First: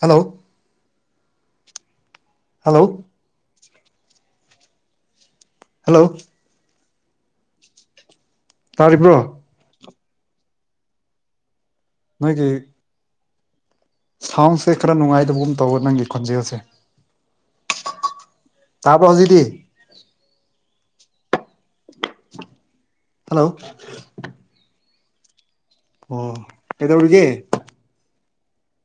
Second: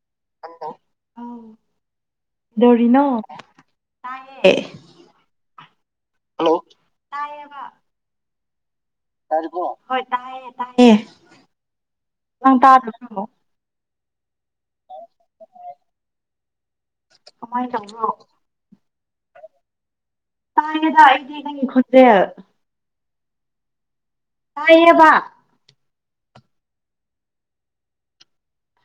hello ꯀꯩꯗꯧꯔꯤꯅ ꯇꯑꯦ hello ꯇꯥꯏꯌꯦꯕ ꯇꯥꯔꯤꯕ꯭ꯔꯣ ꯍꯣꯏ ꯇꯥꯏꯌꯦ ꯇꯥꯏꯌꯦ ꯅꯣꯏꯒꯤ ꯅꯪ ꯇꯥꯗꯕ꯭ꯔꯣ ꯁꯥꯎꯟꯁꯦ ꯈꯔ ꯅꯨꯡꯉꯥꯏꯗꯕꯒꯨꯝ ꯇꯧꯕ ꯅꯪꯒꯤ ꯈꯣꯟꯖꯦꯜꯁꯦ ꯀꯃꯥꯏꯅ ꯇꯧꯕ꯭ꯔꯣ ꯇꯥꯕ꯭ꯔꯣ ꯍꯧꯖꯤꯛꯗꯤ ꯇꯥꯏꯌꯦꯗ ꯑꯩꯗꯤ ꯈꯣꯟꯖꯦꯜ ꯍꯜꯂꯣ ꯇꯌꯦꯕ ꯑꯣ ꯀꯩꯗꯧꯔꯤꯒꯦ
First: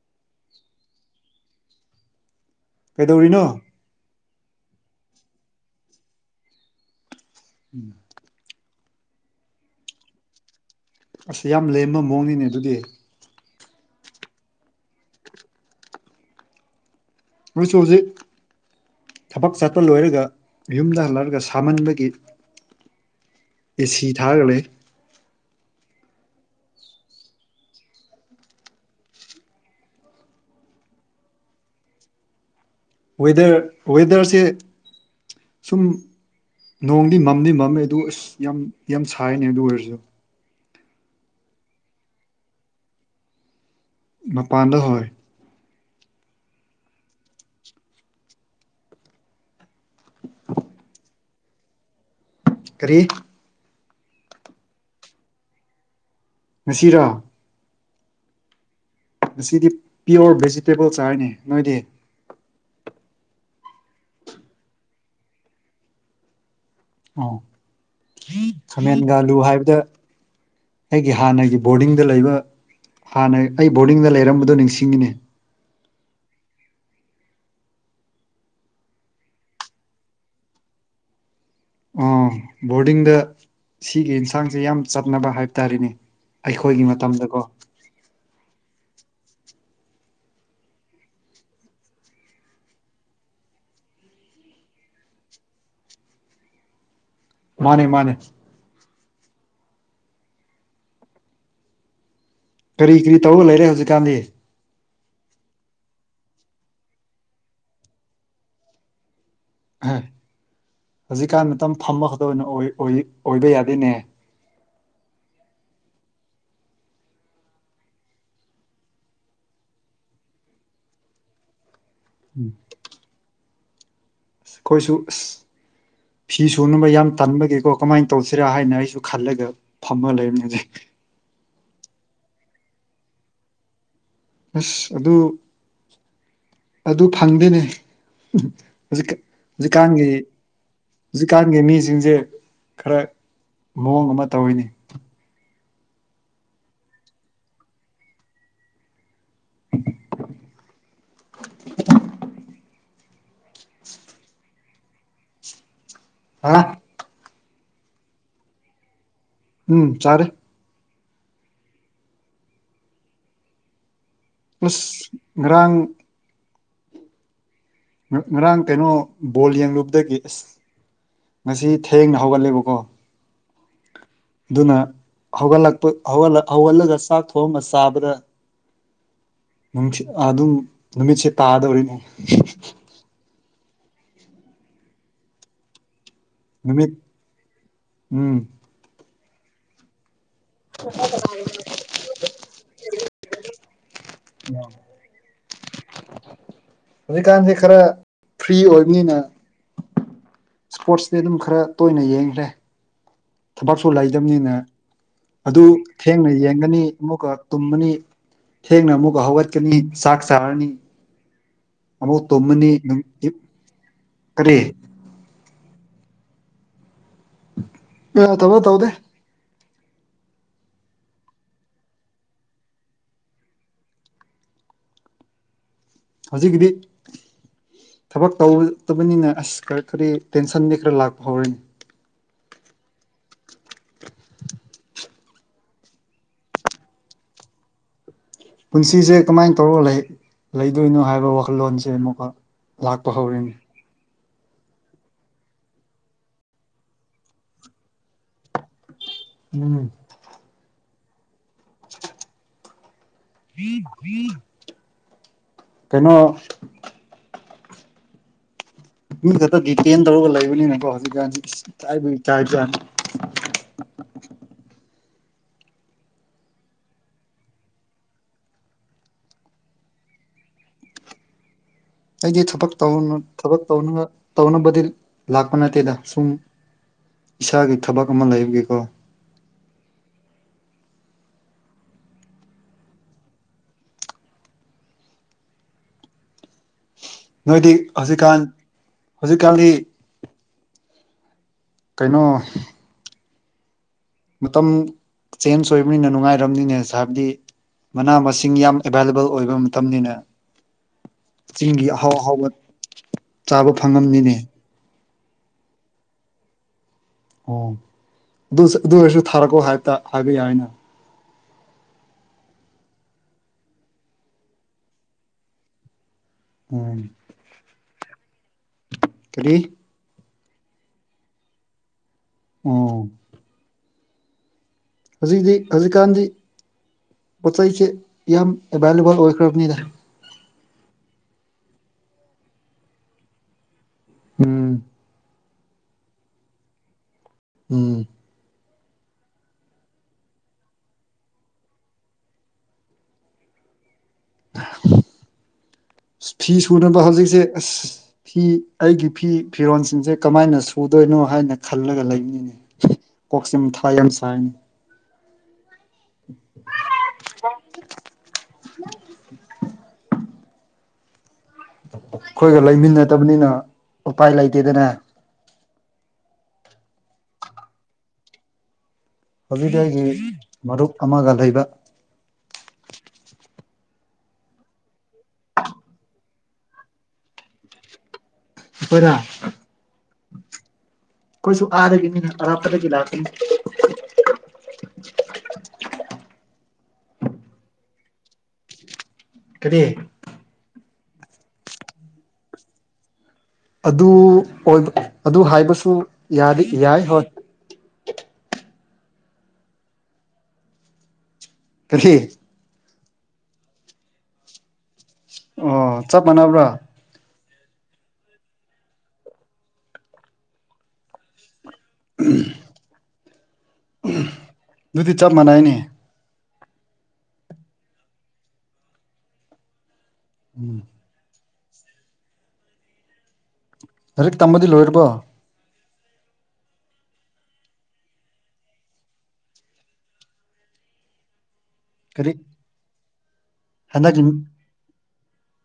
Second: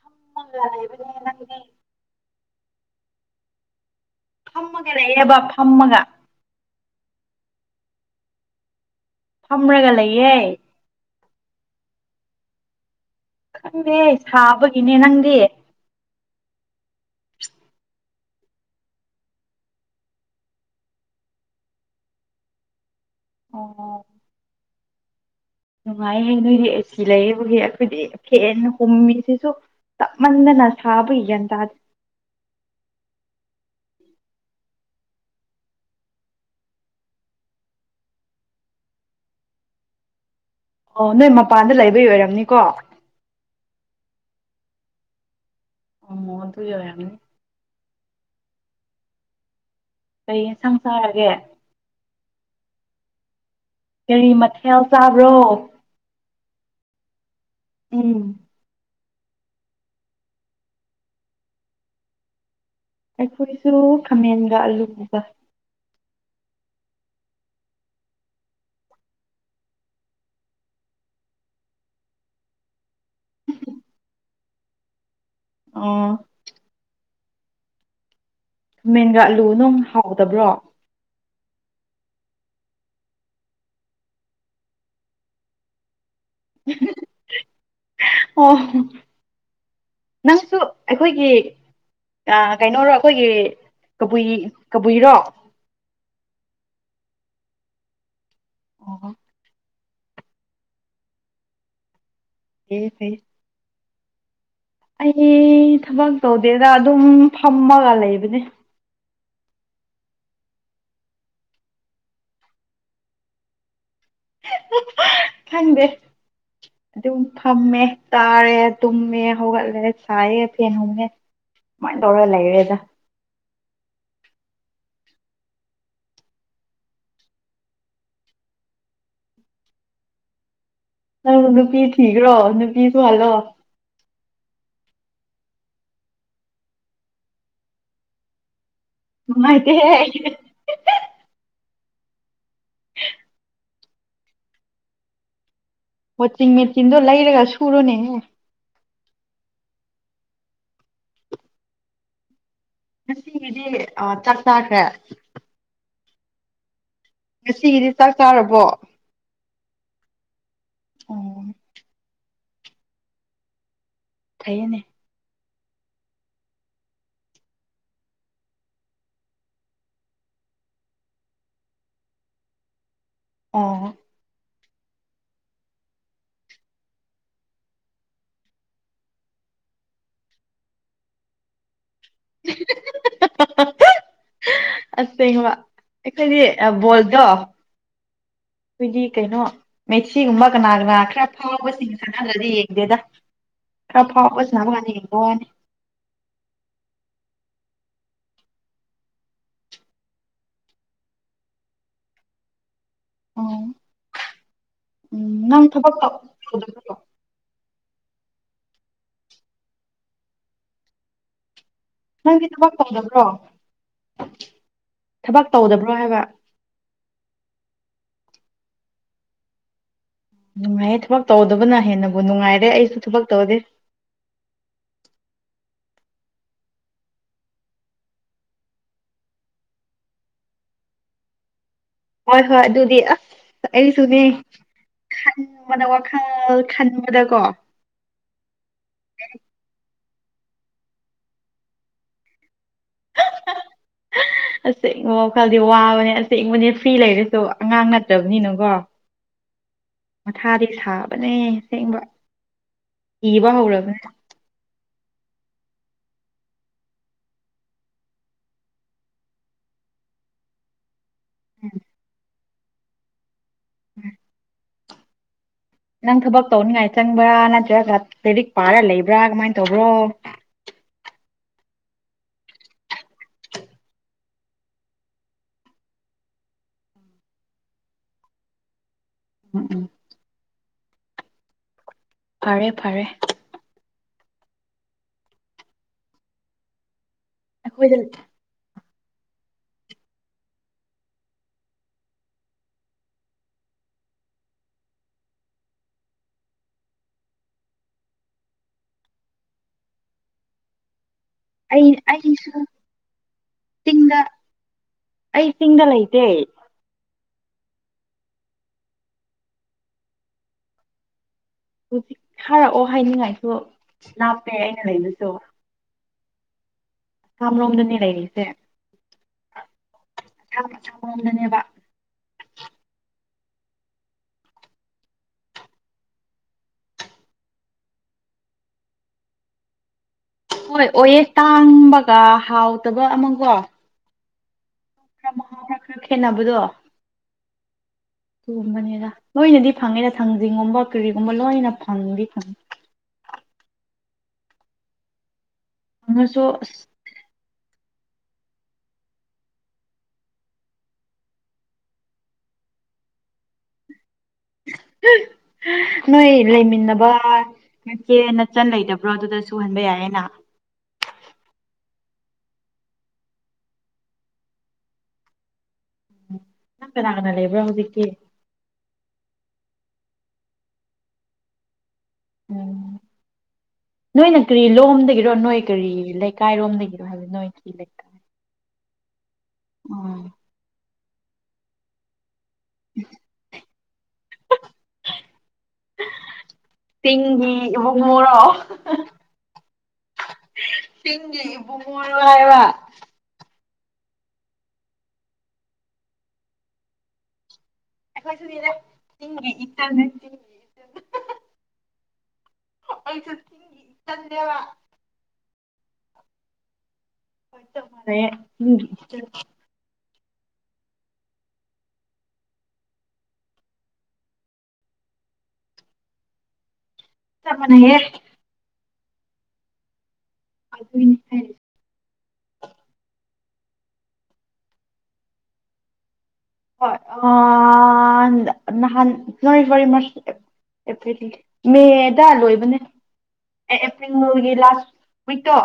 [unintelligible] ꯀꯩꯗꯧꯔꯤꯅꯣ ꯐꯝꯃꯒ ꯂꯩꯌꯦꯕ ꯐꯝꯃꯒ ꯎꯝ ꯐꯝꯃꯒ ꯂꯩꯌꯦ ꯑꯁ ꯌꯥꯝ ꯂꯦꯝꯕ ꯃꯑꯣꯡꯅꯤꯅꯦ ꯑꯗꯨꯗꯤ ꯈꯪꯗꯦ ꯁꯥꯕꯒꯤꯅꯦ ꯅꯪꯗꯤ ꯃꯣꯏꯁꯨ ꯍꯧꯖꯤꯛ ꯊꯕꯛ ꯆꯠꯄ ꯂꯣꯏꯔꯒ ꯌꯨꯝꯗ ꯍꯜꯂꯛꯔꯒ ꯁꯥꯃꯟꯕꯒꯤ ꯑꯣ ꯑꯦꯁꯤ ꯊꯥꯒ ꯂꯩ ꯅꯨꯡꯉꯥꯏꯍꯦ ꯅꯣꯏꯗꯤ ꯑꯁꯤ ꯑꯁꯤ ꯂꯩꯕꯒꯤ ꯑꯩꯈꯣꯏꯗꯤ ꯐꯦꯟ ꯍꯨꯝꯃꯤꯁꯤꯁꯨ ꯇꯞ ꯃꯟꯗꯅ ꯁꯥꯕꯒꯤ ꯒ꯭ꯌꯥꯟ ꯇꯥꯗꯦ ꯋꯦꯗꯔ ꯋꯦꯗꯔꯁꯦ ꯁꯨꯝ ꯅꯣꯡꯗꯤ ꯃꯝꯗꯤ ꯃꯝꯃꯦ ꯑꯗꯨ ꯑꯁ ꯌꯥꯝ ꯌꯥꯝ ꯁꯥꯏꯅꯦ ꯑꯗꯨ ꯑꯣꯏꯔꯁꯨ ꯑꯣ ꯅꯣꯏ ꯃꯄꯥꯟꯗ ꯂꯩꯕ ꯑꯣꯏꯔꯝꯅꯤꯀꯣ ꯃꯄꯥꯟꯗ ꯍꯣꯏ ꯎ ꯑꯣ ꯑꯗꯨ ꯑꯣꯏꯔꯝꯅꯤ ꯀꯩ ꯌꯦꯟꯁꯥꯡ ꯆꯥꯔꯒꯦ ꯀꯔꯤ ꯀꯔꯤ ꯃꯊꯦꯜ ꯆꯥꯕ꯭ꯔꯣ ꯉꯁꯤꯔꯥ ꯎꯝ ꯑꯁꯤꯗꯤ ꯄꯤꯌꯣꯔ ꯚꯦꯖꯤꯇꯦꯕꯜ ꯆꯥꯔꯤꯅꯦ ꯅꯣꯏꯗꯤ ꯑꯩꯈꯣꯏꯁꯨ ꯈꯥꯃꯦꯟꯒ ꯑꯂꯨꯒ ꯑꯣ ꯈꯃꯦꯟꯒꯥꯂꯨ ꯍꯥꯏꯕꯗ ꯑꯩꯒꯤ ꯍꯥꯟꯅꯒꯤ ꯕꯣꯔꯗꯤꯡꯗ ꯂꯩꯕ ꯍꯥꯟꯅ ꯑꯩ ꯕꯣꯔꯗꯤꯡꯗ ꯂꯩꯔꯝꯕꯗꯣ ꯅꯤꯡꯁꯤꯡꯉꯤꯅꯦ ꯑꯣ ꯈꯥꯃꯦꯟꯒꯥꯑꯂꯨ ꯅꯨꯡ ꯍꯥꯎꯇꯕ꯭ꯔꯣ ꯑꯣ ꯕꯣꯔꯗꯤꯡꯗ ꯁꯤꯒꯤ ꯌꯦꯟꯁꯥꯡꯁꯦ ꯌꯥꯝ ꯆꯠꯅꯕ ꯍꯥꯏꯕ ꯇꯥꯔꯦꯅꯦ ꯑꯩꯈꯣꯏꯒꯤ ꯃꯇꯝꯗꯀꯣ ꯑꯣ ꯅꯪꯁꯨ ꯑꯩꯈꯣꯏꯒꯤ ꯀꯩꯅꯔꯣ ꯑꯩꯈꯣꯏꯒꯤ ꯀꯕꯨꯏ ꯀꯕꯨꯏꯔꯣ ꯃꯥꯅꯦ ꯃꯥꯅꯦ ꯑꯣ ꯐꯩꯌꯦ ꯀꯔꯤ ꯐꯩꯌꯦ ꯀꯔꯤ ꯇꯧꯔ ꯂꯩꯔꯦ ꯍꯧꯖꯤꯛ ꯀꯥꯟꯗꯤ ꯑꯩ ꯊꯕꯛ ꯇꯧꯗꯦꯗ ꯑꯗꯨꯝ ꯐꯝꯃꯒ ꯂꯩꯕꯅꯦ ꯍ ꯍꯧꯖꯤꯛꯀꯥꯟ ꯃꯇꯝ ꯐꯝꯕ ꯈꯛꯇ ꯑꯣꯏ- ꯑꯣꯏ ꯑꯣꯏꯕ ꯌꯥꯗꯦꯅꯦ ꯈꯪꯗꯦ ꯑꯗꯨꯝ ꯐꯝꯃꯦ ꯇꯥꯔꯦ ꯇꯨꯝꯃꯦ ꯍꯧꯒꯠꯂꯦ ꯁꯥꯏꯌꯦ ꯐꯦꯟ ꯍꯨꯝꯃꯦ ꯃꯥꯏ ꯇꯧꯔ ꯂꯩꯔꯦꯗ ꯈꯣꯏꯁꯨ ꯑꯁ ꯐꯤ ꯁꯨꯅꯕ ꯌꯥꯝ ꯇꯟꯕꯒꯤꯀꯣ ꯀꯃꯥꯏꯅ ꯇꯧꯁꯤꯔꯥ ꯍꯥꯏꯅ ꯑꯩꯁꯨ ꯈꯜꯂꯒ ꯐꯝꯃ ꯂꯩꯝꯅꯤꯅꯦ ꯅꯪ ꯅꯨꯄꯤ ꯊꯤꯈ꯭ꯔꯣ ꯅꯨꯄꯤ ꯁꯨꯍꯜꯂꯣ ꯑꯁ ꯑꯗꯨ ꯑꯗꯨ ꯐꯪꯗꯦꯅꯦ ꯍꯧꯖꯤꯛ ꯍꯧꯖꯤꯛꯀꯥꯟꯒꯤ ꯅꯨꯡꯉꯥꯏꯇꯦꯍꯦ ꯍꯧꯖꯤꯛꯀꯥꯟꯒꯤ ꯃꯤ ꯁꯤꯡꯖꯦ ꯈꯔ ꯃꯑꯣꯡ ꯑꯃ ꯇꯧꯋꯤꯅꯤ ꯋꯥꯆꯤꯡ ꯃꯦꯆꯤꯟꯗꯣ ꯂꯩꯔꯒ ꯁꯨꯔꯣꯅꯦ [unintelligible] [inaudible] ꯉꯁꯤ ꯏꯗꯤ ꯑ ꯆꯥꯛꯈꯔ꯭ꯦ ꯍꯥ ꯉꯁꯤꯒꯤꯗꯤ ꯆꯥꯛ ꯆꯥꯔꯕꯣ ꯎꯝ ꯆꯥꯔꯦ ꯑꯣ ꯐꯩꯌꯦꯅꯦ ꯎꯁ ꯉꯔꯥꯡ ꯉꯔꯥꯡ ꯀꯩꯅꯣ ꯕꯣꯜ ꯌꯦꯡꯂꯨꯕꯗꯒꯤ ꯑꯁ ꯉꯁꯤ ꯊꯦꯡꯅ ꯍꯧꯒꯠꯂꯦꯕꯀꯣ ꯑ ꯑꯗꯨꯅ ꯍꯧꯒꯠꯂꯛꯄ ꯍꯧꯒ ꯍꯧꯒꯠꯂꯒ ꯆꯥꯛ ꯊꯣꯡꯉ ꯆꯥꯕꯗ [unintelligible] ꯑꯗꯨꯝ ꯅꯨꯃꯤꯠꯁꯦ ꯇꯥꯗꯧꯔꯤ [unintelligible] ꯑꯁꯦꯡ ꯋꯥ ꯑꯈꯣꯏꯗꯤ ꯑꯥ ꯅꯨꯃꯤꯠ ꯕꯣꯜꯗꯣ ꯎꯝ ꯑꯈꯣꯏꯗꯤ ꯀꯩ ꯁꯤꯒꯨꯝꯕ ꯀꯅꯥ ꯀꯅꯥ ꯈꯔ ꯐꯥꯎꯕꯁꯤꯡ ꯁꯥꯅꯗ꯭ꯔꯗꯤ ꯌꯦꯡꯗꯦꯗ ꯈꯔ ꯐꯥꯎ [unintelligible] ꯋꯥꯅꯤ ꯍꯧꯖꯤꯛꯀꯥꯟꯁꯦ ꯈꯔ ꯐ꯭ꯔꯤ ꯑꯣꯏꯕꯅꯤꯅ ꯏꯁꯄꯣꯔꯠꯁꯇꯤ ꯑꯗꯨꯝ ꯈꯔ ꯇꯣꯏꯅ ꯌꯦꯡꯈ꯭ꯔꯦ ꯑꯣ ꯊꯕꯛꯁꯨ ꯂꯩꯗꯕꯅꯤꯅꯦ ꯎꯝ ꯑꯗꯨ ꯅꯪ ꯊꯕꯛ ꯊꯦꯡꯅ ꯌꯦꯡꯒꯅꯤ ꯇꯧꯗꯕ꯭ꯔꯣ ꯑꯃꯨꯛꯀ ꯇꯨꯝꯃꯅꯤ ꯊꯦꯡꯅ ꯑꯃꯨꯛꯀ ꯍꯧꯒꯠꯀꯅꯤ ꯆꯥꯛ ꯆꯥꯔꯅꯤ ꯑꯃꯨꯛ ꯅꯪꯗꯤ ꯇꯨꯝꯃꯅꯤ ꯊꯕꯛ ꯇꯧꯗꯕ꯭ꯔꯣ [unintelligible] ꯀꯔꯤ ꯊꯕꯛ ꯇꯧꯗꯕ꯭ꯔꯣ ꯍꯥꯏꯕ ꯑ ꯇꯧꯗꯦ ꯇꯧꯗꯦ ꯅꯨꯡꯉꯥꯏꯌꯦ ꯊꯕꯛ ꯇꯧꯗꯕꯅ ꯍꯦꯟꯅꯕꯨ ꯅꯨꯡꯉꯥꯏꯔꯦ ꯑꯩꯁꯨ ꯊꯕꯛ ꯇꯧꯗꯦ ꯍꯧꯖꯤꯛꯀꯤꯗꯤ ꯊꯕꯛ ꯇꯧꯗꯕꯅꯤꯅ ꯑꯁ ꯀꯔꯤ ꯀꯔꯤ ꯇꯦꯟꯁꯟꯗꯤ ꯈꯔ ꯂꯥꯛꯄ ꯍꯧꯔꯅꯤ ꯍꯣꯏ ꯍꯣꯏ ꯑꯗꯨꯗꯤ ꯑꯁ ꯑꯩꯁꯨꯅꯦ ꯈꯟꯕꯗ ꯋꯥꯈꯜ ꯈꯟꯕꯗꯀꯣ ꯄꯨꯟꯁꯤꯖꯦ ꯀꯃꯥꯏ ꯇꯧꯔ ꯂꯩ ꯂꯩꯗꯣꯏꯅꯣ ꯍꯥꯏꯕ ꯋꯥꯈꯜꯂꯣꯟꯁꯦ ꯑꯃꯨꯛꯀ ꯂꯥꯛꯄ ꯍꯧꯔꯤꯅꯤ ꯑꯁꯦꯡꯕ ꯋꯥꯈꯜꯗꯤ ꯋꯥꯕꯅꯦ ꯑꯁꯦꯡꯕꯅꯦ ꯐ꯭ꯔꯤ ꯂꯩꯔꯁꯨ ꯑꯉꯥꯡ ꯅꯠꯇꯕꯅꯤꯅꯀꯣ ꯎꯝ ꯃꯊꯥꯗꯤ ꯁꯥꯕ ꯅꯦ ꯁꯦꯡꯕ ꯏꯕ ꯍꯧꯔꯕꯅꯦ ꯀꯩꯅꯣ [unintelligible] ꯇꯧꯔꯒ ꯂꯩꯕꯅꯤꯅꯀꯣ [unintelligible] ꯇꯥꯔꯖꯥꯟ [unintelligible] ꯅꯪ ꯊꯕꯛ ꯇꯧꯅꯤꯡꯉꯥꯏ ꯆꯪꯕ꯭ꯔꯥ ꯅꯠꯇ꯭ꯔꯒ ꯂꯥꯏꯔꯤꯛ ꯄꯥꯔ ꯂꯩꯕ꯭ꯔꯥ ꯀꯃꯥꯏ ꯇꯧꯕ꯭ꯔꯣ ꯑꯩꯗꯤ ꯊꯕꯛ ꯊꯕꯛ ꯇꯧꯅꯕ ꯇꯧꯅꯕꯗꯤ ꯂꯥꯛꯄ ꯅꯠꯇꯦꯗ ꯁꯨꯝ ꯏꯁꯥꯒꯤ ꯊꯕꯛ ꯑꯃ ꯂꯩꯕꯒꯤꯀꯣ ꯎꯝ ꯎꯝ ꯐꯔꯦ ꯐꯔꯦ ꯅꯣꯏꯗꯤ ꯑꯩꯈꯣꯏꯗ ꯍꯧꯖꯤꯛꯀꯥꯟ ꯍꯧꯖꯤꯛꯀꯥꯜꯒꯤ ꯀꯩꯅꯣ ꯃꯇꯝ ꯆꯦꯟꯖ ꯑꯣꯏꯕꯅꯤꯅ ꯅꯨꯡꯉꯥꯏꯔꯝꯅꯤꯅꯦ ꯍꯥꯏꯕꯗꯤ ꯃꯅꯥ ꯃꯁꯤꯡ ꯌꯥꯝ ꯑꯦꯕꯥꯏꯂꯦꯕꯜ ꯑꯣꯏꯕ ꯃꯇꯝꯅꯤꯅꯦ ꯆꯤꯡꯒꯤ ꯑꯩ ꯑꯍꯥꯎ ꯑꯍꯥꯎꯕ ꯑꯩꯁꯨ ꯆꯥꯕ ꯆꯤꯡꯗ ꯐꯪꯉꯝꯅꯤꯅꯦ ꯑꯩ ꯆꯤꯡꯗ ꯂꯩꯇꯦ ꯑꯣ ꯑꯗꯨ ꯑꯗꯨ ꯑꯣꯏꯔꯁꯨ ꯊꯥꯔꯛꯀꯣ ꯍꯥꯏ ꯍꯥꯏꯕ ꯌꯥꯏꯅ ꯍꯧꯖꯤꯛ ꯍꯥꯏꯔꯛꯑꯣ ꯍꯥꯏꯅꯤꯡꯉꯥꯏꯁꯨ ꯂꯥꯞꯄꯦ ꯑꯩꯅ ꯂꯩꯕꯁꯨ ꯎꯝ ꯀꯝꯔꯣꯝꯗꯅꯤ ꯂꯩꯔꯤꯁꯦ ꯀꯔꯤ ꯑꯁꯥꯞ ꯑꯁꯥꯕꯝꯗꯅꯦꯕ ꯑ ꯍꯧꯖꯤꯛꯇꯤ ꯍꯧꯖꯤꯛꯀꯥꯟꯗꯤ ꯄꯣꯠ ꯆꯩꯁꯦ ꯌꯥꯝ ꯑꯦꯚꯏꯂꯦꯕꯜ ꯑꯣꯏꯈ꯭ꯔꯕꯅꯤꯅ ꯍꯣꯏ ꯑꯣꯏꯑ ꯇꯥꯡꯕꯒ ꯍꯥꯎꯇꯕ ꯑꯃꯒꯣ ꯎꯝ ꯈꯔ ꯈꯦꯠꯅꯕꯗꯣ ꯎꯝ ꯨꯝꯕꯗ ꯂꯣꯏꯅꯗꯤ ꯐꯪꯉꯦꯗ ꯊꯥꯡꯖꯤꯡꯒꯨꯝꯕ ꯀꯔꯤꯒꯨꯝꯕ ꯂꯣꯏꯅ ꯐꯪꯗꯤ ꯐꯪꯉꯦ ꯐꯪꯉꯁꯨ ꯐꯤ ꯑꯁ ꯁꯨꯅꯕ ꯍꯧꯖꯤꯛꯁꯦ ꯑꯁ ꯐꯤ ꯑꯩꯒꯤ ꯐꯤ ꯐꯤꯔꯣꯟꯜꯁꯤꯡꯁꯦ ꯀꯃꯥꯏꯅ ꯁꯨꯗꯣꯏꯅꯣ ꯍꯥꯏꯅ ꯈꯜꯂꯒ ꯂꯩꯅꯤꯅꯦ ꯀꯣꯛꯆꯤꯡ ꯊꯥ ꯌꯥꯝ ꯁꯥꯏꯅꯦ ꯅꯣꯏ ꯂꯩꯃꯤꯟꯅꯕ ꯅꯠꯇꯦ ꯅꯠꯆꯟ ꯂꯩꯇꯕ꯭ꯔꯣ ꯑꯗꯨꯗ ꯁꯨꯍꯟꯕ ꯌꯥꯏꯌꯦꯅ ꯑꯩꯈꯣꯏꯒ ꯂꯩꯃꯤꯟꯅꯗꯕꯅꯤꯅ ꯎꯄꯥꯏ ꯂꯩꯇꯦꯗꯅꯦ ꯅꯪ ꯀꯅꯥ ꯀꯅꯥ ꯂꯩꯕ꯭ꯔꯥ ꯍꯧꯖꯤꯛꯇꯤ ꯍꯕꯤꯒꯤ ꯃꯔꯨꯞ ꯑꯃꯒ ꯂꯩꯕ ꯎꯝ ꯅꯣꯏꯅ ꯀꯔꯤ ꯂꯣꯝꯗꯒꯤꯔꯣ ꯅꯣꯏ ꯀꯔꯤ ꯂꯩꯀꯥꯏꯔꯣꯝꯗꯒꯤꯔꯣ ꯍꯥꯏꯕ ꯅꯣꯏ ꯀꯤ ꯂꯩꯀꯥꯏ ꯎꯄꯔ ꯎꯝ ꯀꯣꯏꯁꯨ ꯑꯥꯔꯒꯦꯅꯤꯅ ꯔꯄꯗ ꯏ ꯂꯥꯥꯁ ꯇꯦꯡꯉꯤ ꯑꯃꯁꯨꯡꯨꯡ ꯃꯣꯔꯣꯛ ꯀꯗꯤ ꯇ ꯏꯃꯨꯨꯕ ꯍꯥꯏꯕ ꯑꯗꯨ ꯑꯣꯏꯕ ꯑꯗꯨ ꯍꯥꯏꯕꯁꯨ ꯌꯥꯏ ꯍꯣꯏ ꯑꯩꯈꯣꯏꯁꯨꯅꯤꯔꯦ ꯇꯤꯡꯒꯤ ꯏꯇꯅꯦꯤꯡꯒꯤ ꯀꯔꯤ ꯑꯩꯁꯨ ꯊꯤꯤꯡꯤ ꯆꯟꯦ ꯋꯥ ꯑꯣ ꯆꯞ ꯃꯥꯟꯅꯕ꯭ꯔꯥ ꯄꯠꯇ ꯃ ꯎ ꯎꯝ ꯑꯗꯨꯗꯤ ꯆꯞ ꯃꯥꯟꯅꯩꯅꯦ ꯆ ꯃꯅꯦꯒꯦ ꯑꯗꯨꯅꯦ ꯍꯥꯏ ꯂꯖꯤꯛ ꯇꯝꯕꯗꯤ ꯂꯣꯏꯔꯕꯣ ꯍ ꯑ ꯅꯍꯥꯟ ꯅꯣꯏ ꯋꯥꯔꯤꯔꯤ ꯃꯦꯗꯥ ꯀꯔꯤ ꯂꯣꯏꯕꯅꯦ ꯍꯟꯗꯛꯀꯤ ꯅꯔꯒꯤ ꯂꯥꯁ ꯍꯣꯏꯇꯣ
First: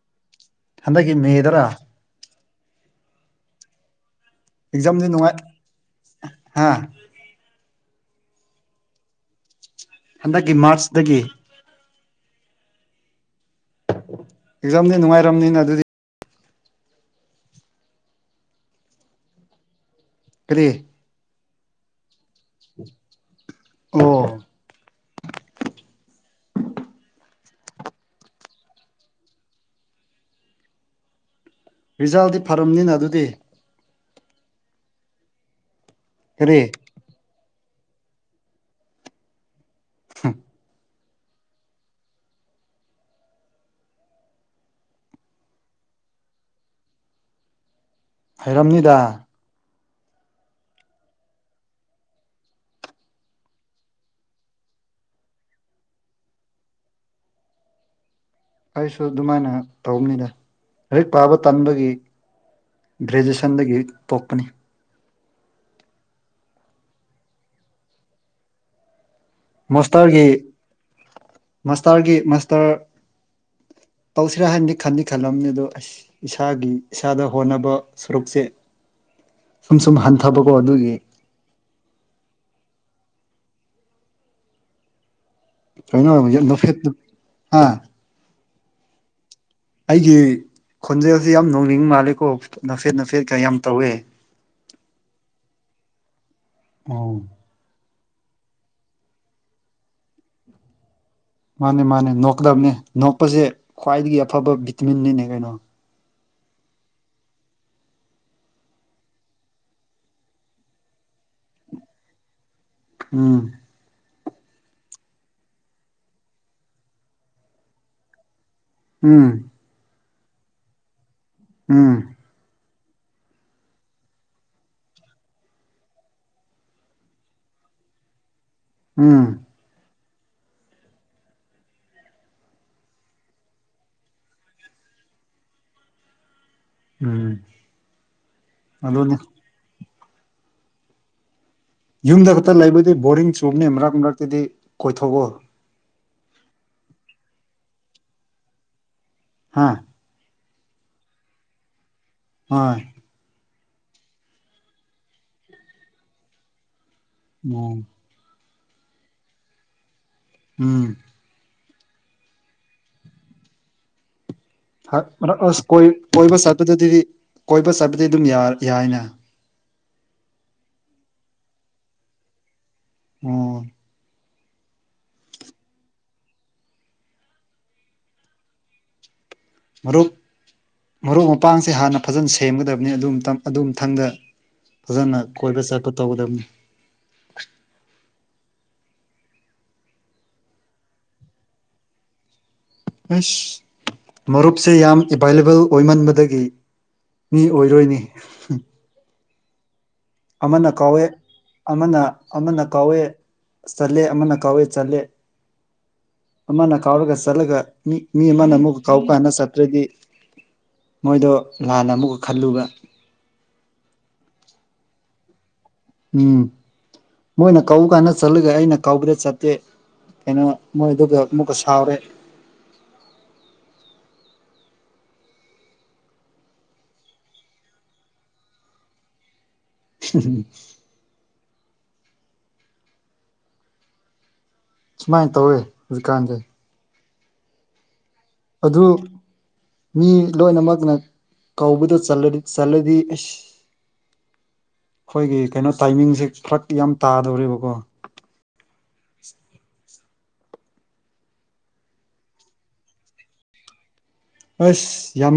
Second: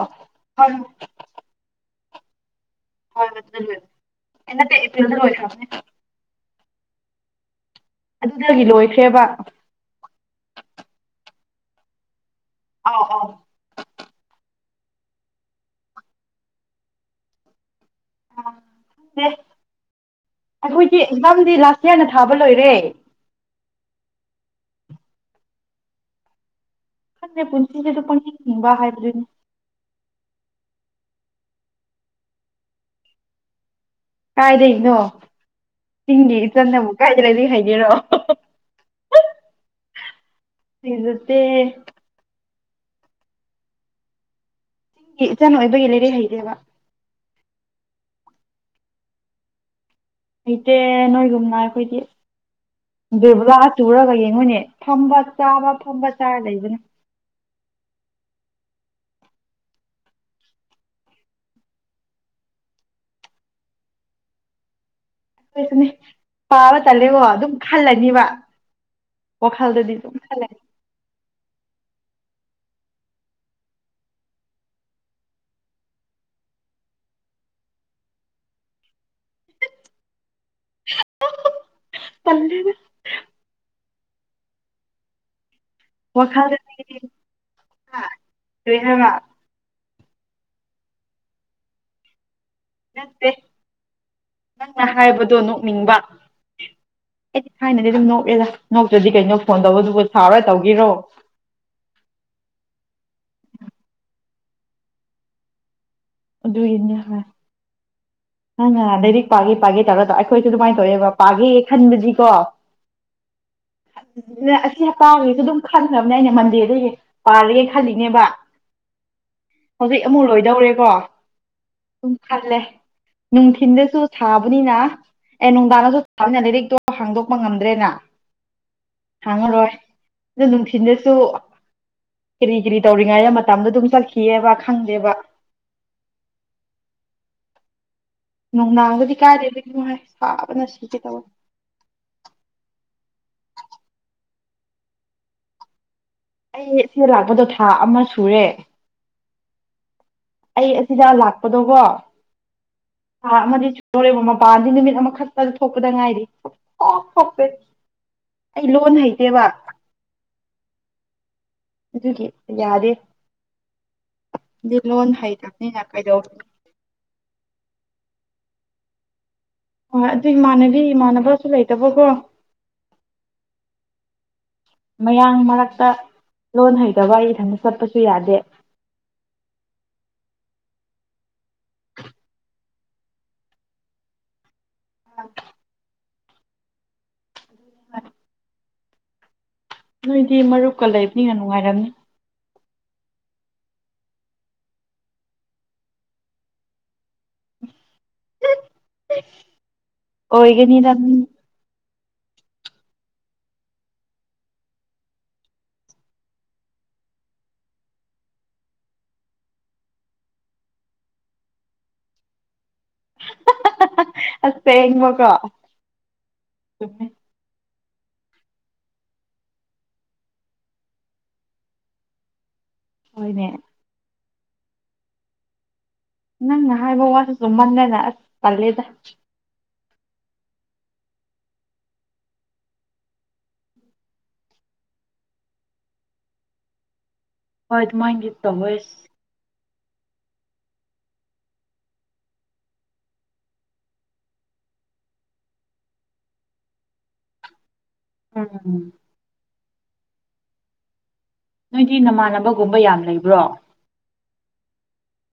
ꯍꯟꯗꯛꯀꯤ ꯃꯦꯗꯔ ꯍꯣꯏ ꯑꯩ ꯅꯠꯇꯦ ꯄꯔꯤꯂꯨꯅ ꯂꯣꯏꯔꯦ ꯍꯥꯏꯕꯥꯅꯦ ꯍꯥꯥ ꯑꯗꯨꯗꯒꯤ ꯂꯣꯏꯈ꯭ꯔꯦꯕ ꯍꯟꯗꯛꯀꯤ ꯃꯥꯔꯖ ꯇꯒꯤ ꯑꯥꯎ ꯑꯥꯎ ꯑꯦꯖꯝꯗꯤ ꯅꯨꯡꯉꯥꯏꯔꯝꯅꯤꯅ ꯑꯗꯨꯗꯤ ꯇꯦ ꯀꯔꯤ ꯑꯩꯈꯣꯏꯇꯤ ꯑꯦꯛꯖꯥꯝꯗꯤ ꯂꯥꯁ ꯌꯦꯅ ꯊꯥꯕ ꯂꯣꯏꯔꯦ ꯑꯣ ꯈꯪꯗꯦ ꯄꯨꯟꯁꯤꯁꯤꯗꯨ ꯄꯪꯍꯤꯡ ꯍꯤꯡꯕ ꯍꯥꯏꯕꯗꯨꯅꯤ ꯔꯤꯖꯜꯗꯤ ꯐꯔꯝꯅꯤꯅ ꯑꯗꯨꯗꯤ ꯀꯥꯏꯗꯩꯅꯣ ꯆꯤꯡꯒꯤ ꯀꯔꯤ ꯏꯆꯟꯅꯕꯨ ꯀꯥꯏꯗꯩ ꯂꯩꯔꯤꯀ ꯍꯩ ꯔꯣ ꯍꯝ ꯁꯤꯖꯠꯇꯦ ꯆꯤꯡꯒꯤ ꯏꯆꯟ ꯑꯣꯏꯕꯒꯤ ꯂꯩꯔꯤꯛ ꯍꯩꯇꯦꯕ ꯍꯩꯔꯝꯅꯤꯗ ꯍꯩ ꯅꯣꯏꯒꯨꯝꯅ ꯑꯩꯈꯣꯏꯗꯤ ꯕꯦꯕꯨꯂꯥꯆꯨꯔꯒ ꯌꯦꯡꯉꯨꯅꯦ ꯐꯝꯕ ꯆꯥꯕ ꯐꯝꯕ ꯆꯥꯔ ꯂꯩꯕꯅꯦ ꯑꯩꯁꯨ ꯑꯗꯨꯃꯥꯏꯅ ꯇꯧꯕꯅꯤꯗ ꯂꯥꯏꯔꯤꯛ ꯄꯥꯕ ꯇꯟꯕꯒꯤ ꯒ꯭ꯔꯦꯖꯁꯟꯗꯒꯤ ꯇꯣꯛꯄꯅꯤ ꯑꯩꯈꯣꯏꯁꯨꯅꯦ ꯄꯥꯕ ꯇꯜꯂꯦꯀꯣ ꯑꯗꯨꯝ ꯈꯜꯂꯅꯤꯕ ꯋꯥꯈꯜꯗꯗꯤ ꯗꯨꯝ ꯃꯥꯁꯇꯔꯒꯤ ꯈꯜꯂꯦ ꯃꯥꯁꯇꯔꯒꯤ ꯃꯥꯁꯇꯔ ꯇꯧꯁꯤꯔꯥ ꯍꯥꯏꯅꯗꯤ ꯈꯟꯗꯤ ꯈꯜꯂꯝꯅꯤ ꯑꯗꯣ ꯑꯁ ꯏꯁꯥꯒꯤ ꯏꯁꯥꯗ ꯍꯣꯠꯅꯕ ꯁꯔꯨꯛꯁꯦ ꯁꯨꯝ ꯁꯨꯝ ꯍꯟꯊꯕꯀꯣ ꯑꯗꯨꯒꯤ ꯇꯜꯂꯦꯗ ꯀꯩꯅꯣ ꯍꯧꯖꯤꯛ ꯅꯣꯛꯐꯦꯠꯇ ꯍꯥ ꯀꯩ ꯍꯥꯏꯕꯥ ꯑꯩꯒꯤ ꯈꯣꯟꯖꯦꯜꯁꯤ ꯌꯥꯝ ꯅꯣꯛꯅꯤꯡ ꯃꯥꯜꯂꯤꯀꯣ ꯅꯥꯐꯦꯠ ꯅꯥꯐꯦꯠ ꯅꯠꯇꯦ ꯀ ꯌꯥꯝ ꯇꯧꯋꯦ ꯅꯤꯡꯕ ꯑꯣ ꯑꯩꯗꯤ ꯊꯥꯏꯅꯗꯩ ꯑꯗꯨꯝ ꯅꯣꯛ ꯑꯦꯗ ꯅꯣꯛꯇ꯭ꯔꯗꯤ ꯀꯩꯅꯣ ꯐꯣꯟ ꯇꯧꯕꯗꯨꯕꯨ ꯁꯥꯥꯎꯔ ꯇꯧꯒꯤꯔꯣ ꯃꯥꯅꯦ ꯃꯥꯅꯦ ꯅꯣꯛꯀꯗꯕꯅꯦ ꯅꯣꯛꯄꯁꯦ ꯈ꯭ꯋꯥꯏꯗꯒꯤ ꯑꯐꯕ ꯕꯤꯇꯃꯤꯟꯅꯤꯅꯦ ꯀꯩꯅꯣ ꯑꯗꯨꯒꯤꯅꯦ ꯍꯥꯏ ꯅꯪ ꯅꯍꯥꯟꯗꯒꯤ ꯄꯥꯒꯦ ꯄꯥꯒꯦ ꯇꯧꯔ ꯇ ꯑꯩꯈꯣꯏꯁꯨ ꯑꯗꯨꯃꯥꯏꯅ ꯇꯧꯋꯦꯕ ꯄꯥꯒꯦ ꯈꯟꯕꯁꯤꯀꯣ ꯑꯝ ꯑꯁꯤ ꯍꯞꯇꯥꯒꯤꯁꯨ ꯑꯗꯨꯝ ꯈꯟꯈ꯭ꯔꯕꯅꯦ ꯑꯩꯅ ꯃꯟꯗꯦꯗꯒꯤ ꯄꯥꯔꯒꯦ ꯈꯜꯂꯤꯅꯦꯕ ꯎꯝ ꯀꯔꯤ ꯑꯃꯨꯛ ꯂꯣꯏꯗꯧꯔꯦꯀꯣ ꯎꯝ ꯈꯜꯂꯦ ꯅꯨꯡꯊꯤꯟꯗꯁꯨ ꯁꯥꯕꯅꯤꯅ ꯑꯦ ꯅꯨꯡꯗꯥꯡꯗꯁꯨ ꯁꯥꯕꯅꯤꯅ ꯂꯥꯏꯔꯤꯛꯇꯣ ꯍꯥꯡꯗꯣꯛꯄ ꯉꯝꯗ꯭ꯔꯦꯅ ꯎꯝ ꯍꯥꯡꯉ ꯔꯣꯏ ꯑ ꯅꯨꯡꯊꯤꯜꯗꯁꯨ ꯀꯔꯤ ꯀꯔꯤ ꯇꯧꯔꯤꯉꯩꯗ ꯃꯇꯝꯗꯣ ꯑꯗꯨꯝ ꯆꯠꯈꯤꯑꯕ ꯈꯪꯗꯦꯕ ꯎꯝ ꯅꯨꯡꯗꯥꯡꯒꯗꯤ ꯑꯗꯨꯅꯤ ꯀꯥꯏꯗꯩ ꯂꯥꯏꯔꯤꯛꯅꯣ ꯍꯩ ꯁꯥꯕ ꯅ ꯁꯤꯒꯦ ꯇꯧꯏ ꯌꯨꯝꯗ ꯈꯛꯇ ꯂꯩꯕꯗꯤ ꯕꯣꯔꯤꯡ ꯆꯨꯝꯕꯅꯤ ꯃꯔꯛ ꯃꯔꯛꯇꯗꯤ ꯀꯣꯏꯊꯣꯛꯑꯣ ꯑꯩ ꯁꯦ ꯂꯥꯛꯄꯗꯣ ꯊꯥ ꯑꯃ ꯁꯨꯔꯦ ꯍꯥꯥ ꯑꯩ ꯑꯁꯤꯗ ꯂꯥꯛꯄꯗꯣꯀꯣ ꯍꯣꯏ ꯊꯥ ꯑꯃꯗꯤ ꯅꯣꯔꯦꯕ ꯃꯄꯥꯟꯗꯤ ꯅꯨꯃꯤꯠ ꯑꯃꯈꯛꯇ ꯊꯣꯛꯄꯗ ꯉꯥꯏꯔꯤ ꯑꯣꯐ ꯎꯝ [unintelligible] ꯑꯩ ꯂꯣꯟ ꯍꯩꯇꯦꯕ ꯑꯝ ꯑꯗꯨꯒꯤ ꯌꯥꯗꯦ ꯑꯗꯨ ꯂꯣꯟ ꯑꯣꯏ ꯍꯩꯇꯕꯅꯤꯅ ꯀꯩꯗꯧ ꯀꯣꯏꯕ ꯆꯠꯄꯗꯗꯤ ꯀꯣꯏꯕ ꯆꯠꯄꯗꯤ ꯑꯗꯨꯝ ꯌꯥꯏꯅ ꯍꯣꯏ ꯑꯗꯨ ꯏꯃꯥꯟꯅꯕꯤ ꯏꯃꯥꯟꯅꯕꯁꯨ ꯂꯩꯇꯕꯀꯣ ꯑꯣ ꯃꯌꯥꯡ ꯃꯔꯛꯇ ꯂꯣꯟ ꯍꯩꯗꯕ ꯏꯊꯟꯇ ꯆꯠꯄꯁꯨ ꯌꯥꯗꯦ ꯃꯔꯨꯞ ꯃꯔꯨꯞ ꯃꯄꯥꯡꯁꯦ ꯍꯥꯟꯅ ꯐꯖꯅ ꯁꯦꯝꯒꯗꯕꯅꯤ ꯑꯗꯨꯝꯃꯊꯪꯗ ꯐꯖꯅ ꯀꯣꯏꯕ ꯆꯠꯄ ꯇꯧꯒꯗꯕꯅꯤ ꯅꯣꯏꯗꯤ ꯃꯔꯨꯞꯀ ꯂꯩꯕꯅꯤꯅ ꯅꯨꯡꯉꯥꯏꯔꯝꯅꯤ ꯑꯁ ꯃꯔꯨꯞꯁꯦ ꯌꯥꯝ ꯑꯦꯚꯥꯏꯂꯦꯕꯜ ꯑꯣꯏꯃꯟꯕꯗꯒꯤ ꯃꯤ ꯑꯣꯏꯔꯣꯏꯅꯦ ꯑ ꯑꯃꯅ ꯀꯥꯎꯋꯦ ꯑꯃꯅ ꯑꯃꯅ ꯀꯥꯎꯋꯦ ꯆꯠꯂꯦ ꯑꯃꯅ ꯀꯥꯎꯋꯦ ꯆꯠꯂꯦ ꯑꯃꯅ ꯀꯥꯎꯔꯒ ꯆꯠꯂꯒ ꯃꯤ ꯃꯤ ꯑꯃꯅ ꯑꯃꯨꯛꯀ ꯀꯥꯎꯀꯥꯟꯗ ꯆꯠꯇ꯭ꯔꯗꯤ ꯃꯣꯏꯗꯣ ꯂꯥꯟꯅ ꯑꯃꯨꯛꯀ ꯈꯜꯂꯨꯕ ꯑꯁꯦꯡꯕꯀꯣ ꯎꯝ ꯆꯨꯝꯃꯦ ꯃꯣꯏꯅ ꯀꯧ ꯀꯥꯟꯗ ꯆꯠꯂꯒ ꯑꯩꯅ ꯀꯧꯕꯗ ꯆꯠꯇꯦ ꯀꯩꯅꯣ ꯃꯣꯏꯗꯨꯒ ꯑꯃꯨꯛꯀ ꯁꯥꯎꯔꯦ ꯍꯣꯏꯅꯦ ꯅꯪꯅ ꯍꯥꯏꯕ ꯋꯥꯁꯤꯁꯨ ꯆꯨꯝꯃꯜꯟꯅꯦꯅ ꯑꯁ ꯇꯜꯂꯦꯗ ꯎꯝ ꯁꯨꯃꯥꯏꯅ ꯇꯧꯋꯦ ꯍꯧꯖꯤꯛꯀꯥꯟꯁꯦ ꯍꯣꯏ ꯁꯨꯃꯥꯏꯗꯤ ꯑꯗꯨ ꯇꯨꯋꯦꯁ ꯃꯤ ꯂꯣꯏꯅꯃꯛꯅ ꯀꯧꯕꯗ ꯆꯜꯂꯗꯤ ꯑꯁ ꯑꯩꯈꯣꯏꯒꯤ ꯀꯩꯅꯣ ꯇꯥꯏꯃꯤꯡꯁꯦ ꯐꯔꯛ ꯌꯥꯝ ꯇꯥꯗꯧꯔꯤꯕꯀꯣ ꯎꯝ ꯅꯣꯏꯗꯤ ꯅꯃꯥꯟꯅꯕꯒꯨꯝꯕ ꯌꯥꯝ ꯂꯩꯕ꯭ꯔꯣ ꯑꯁ ꯌꯥꯝꯅ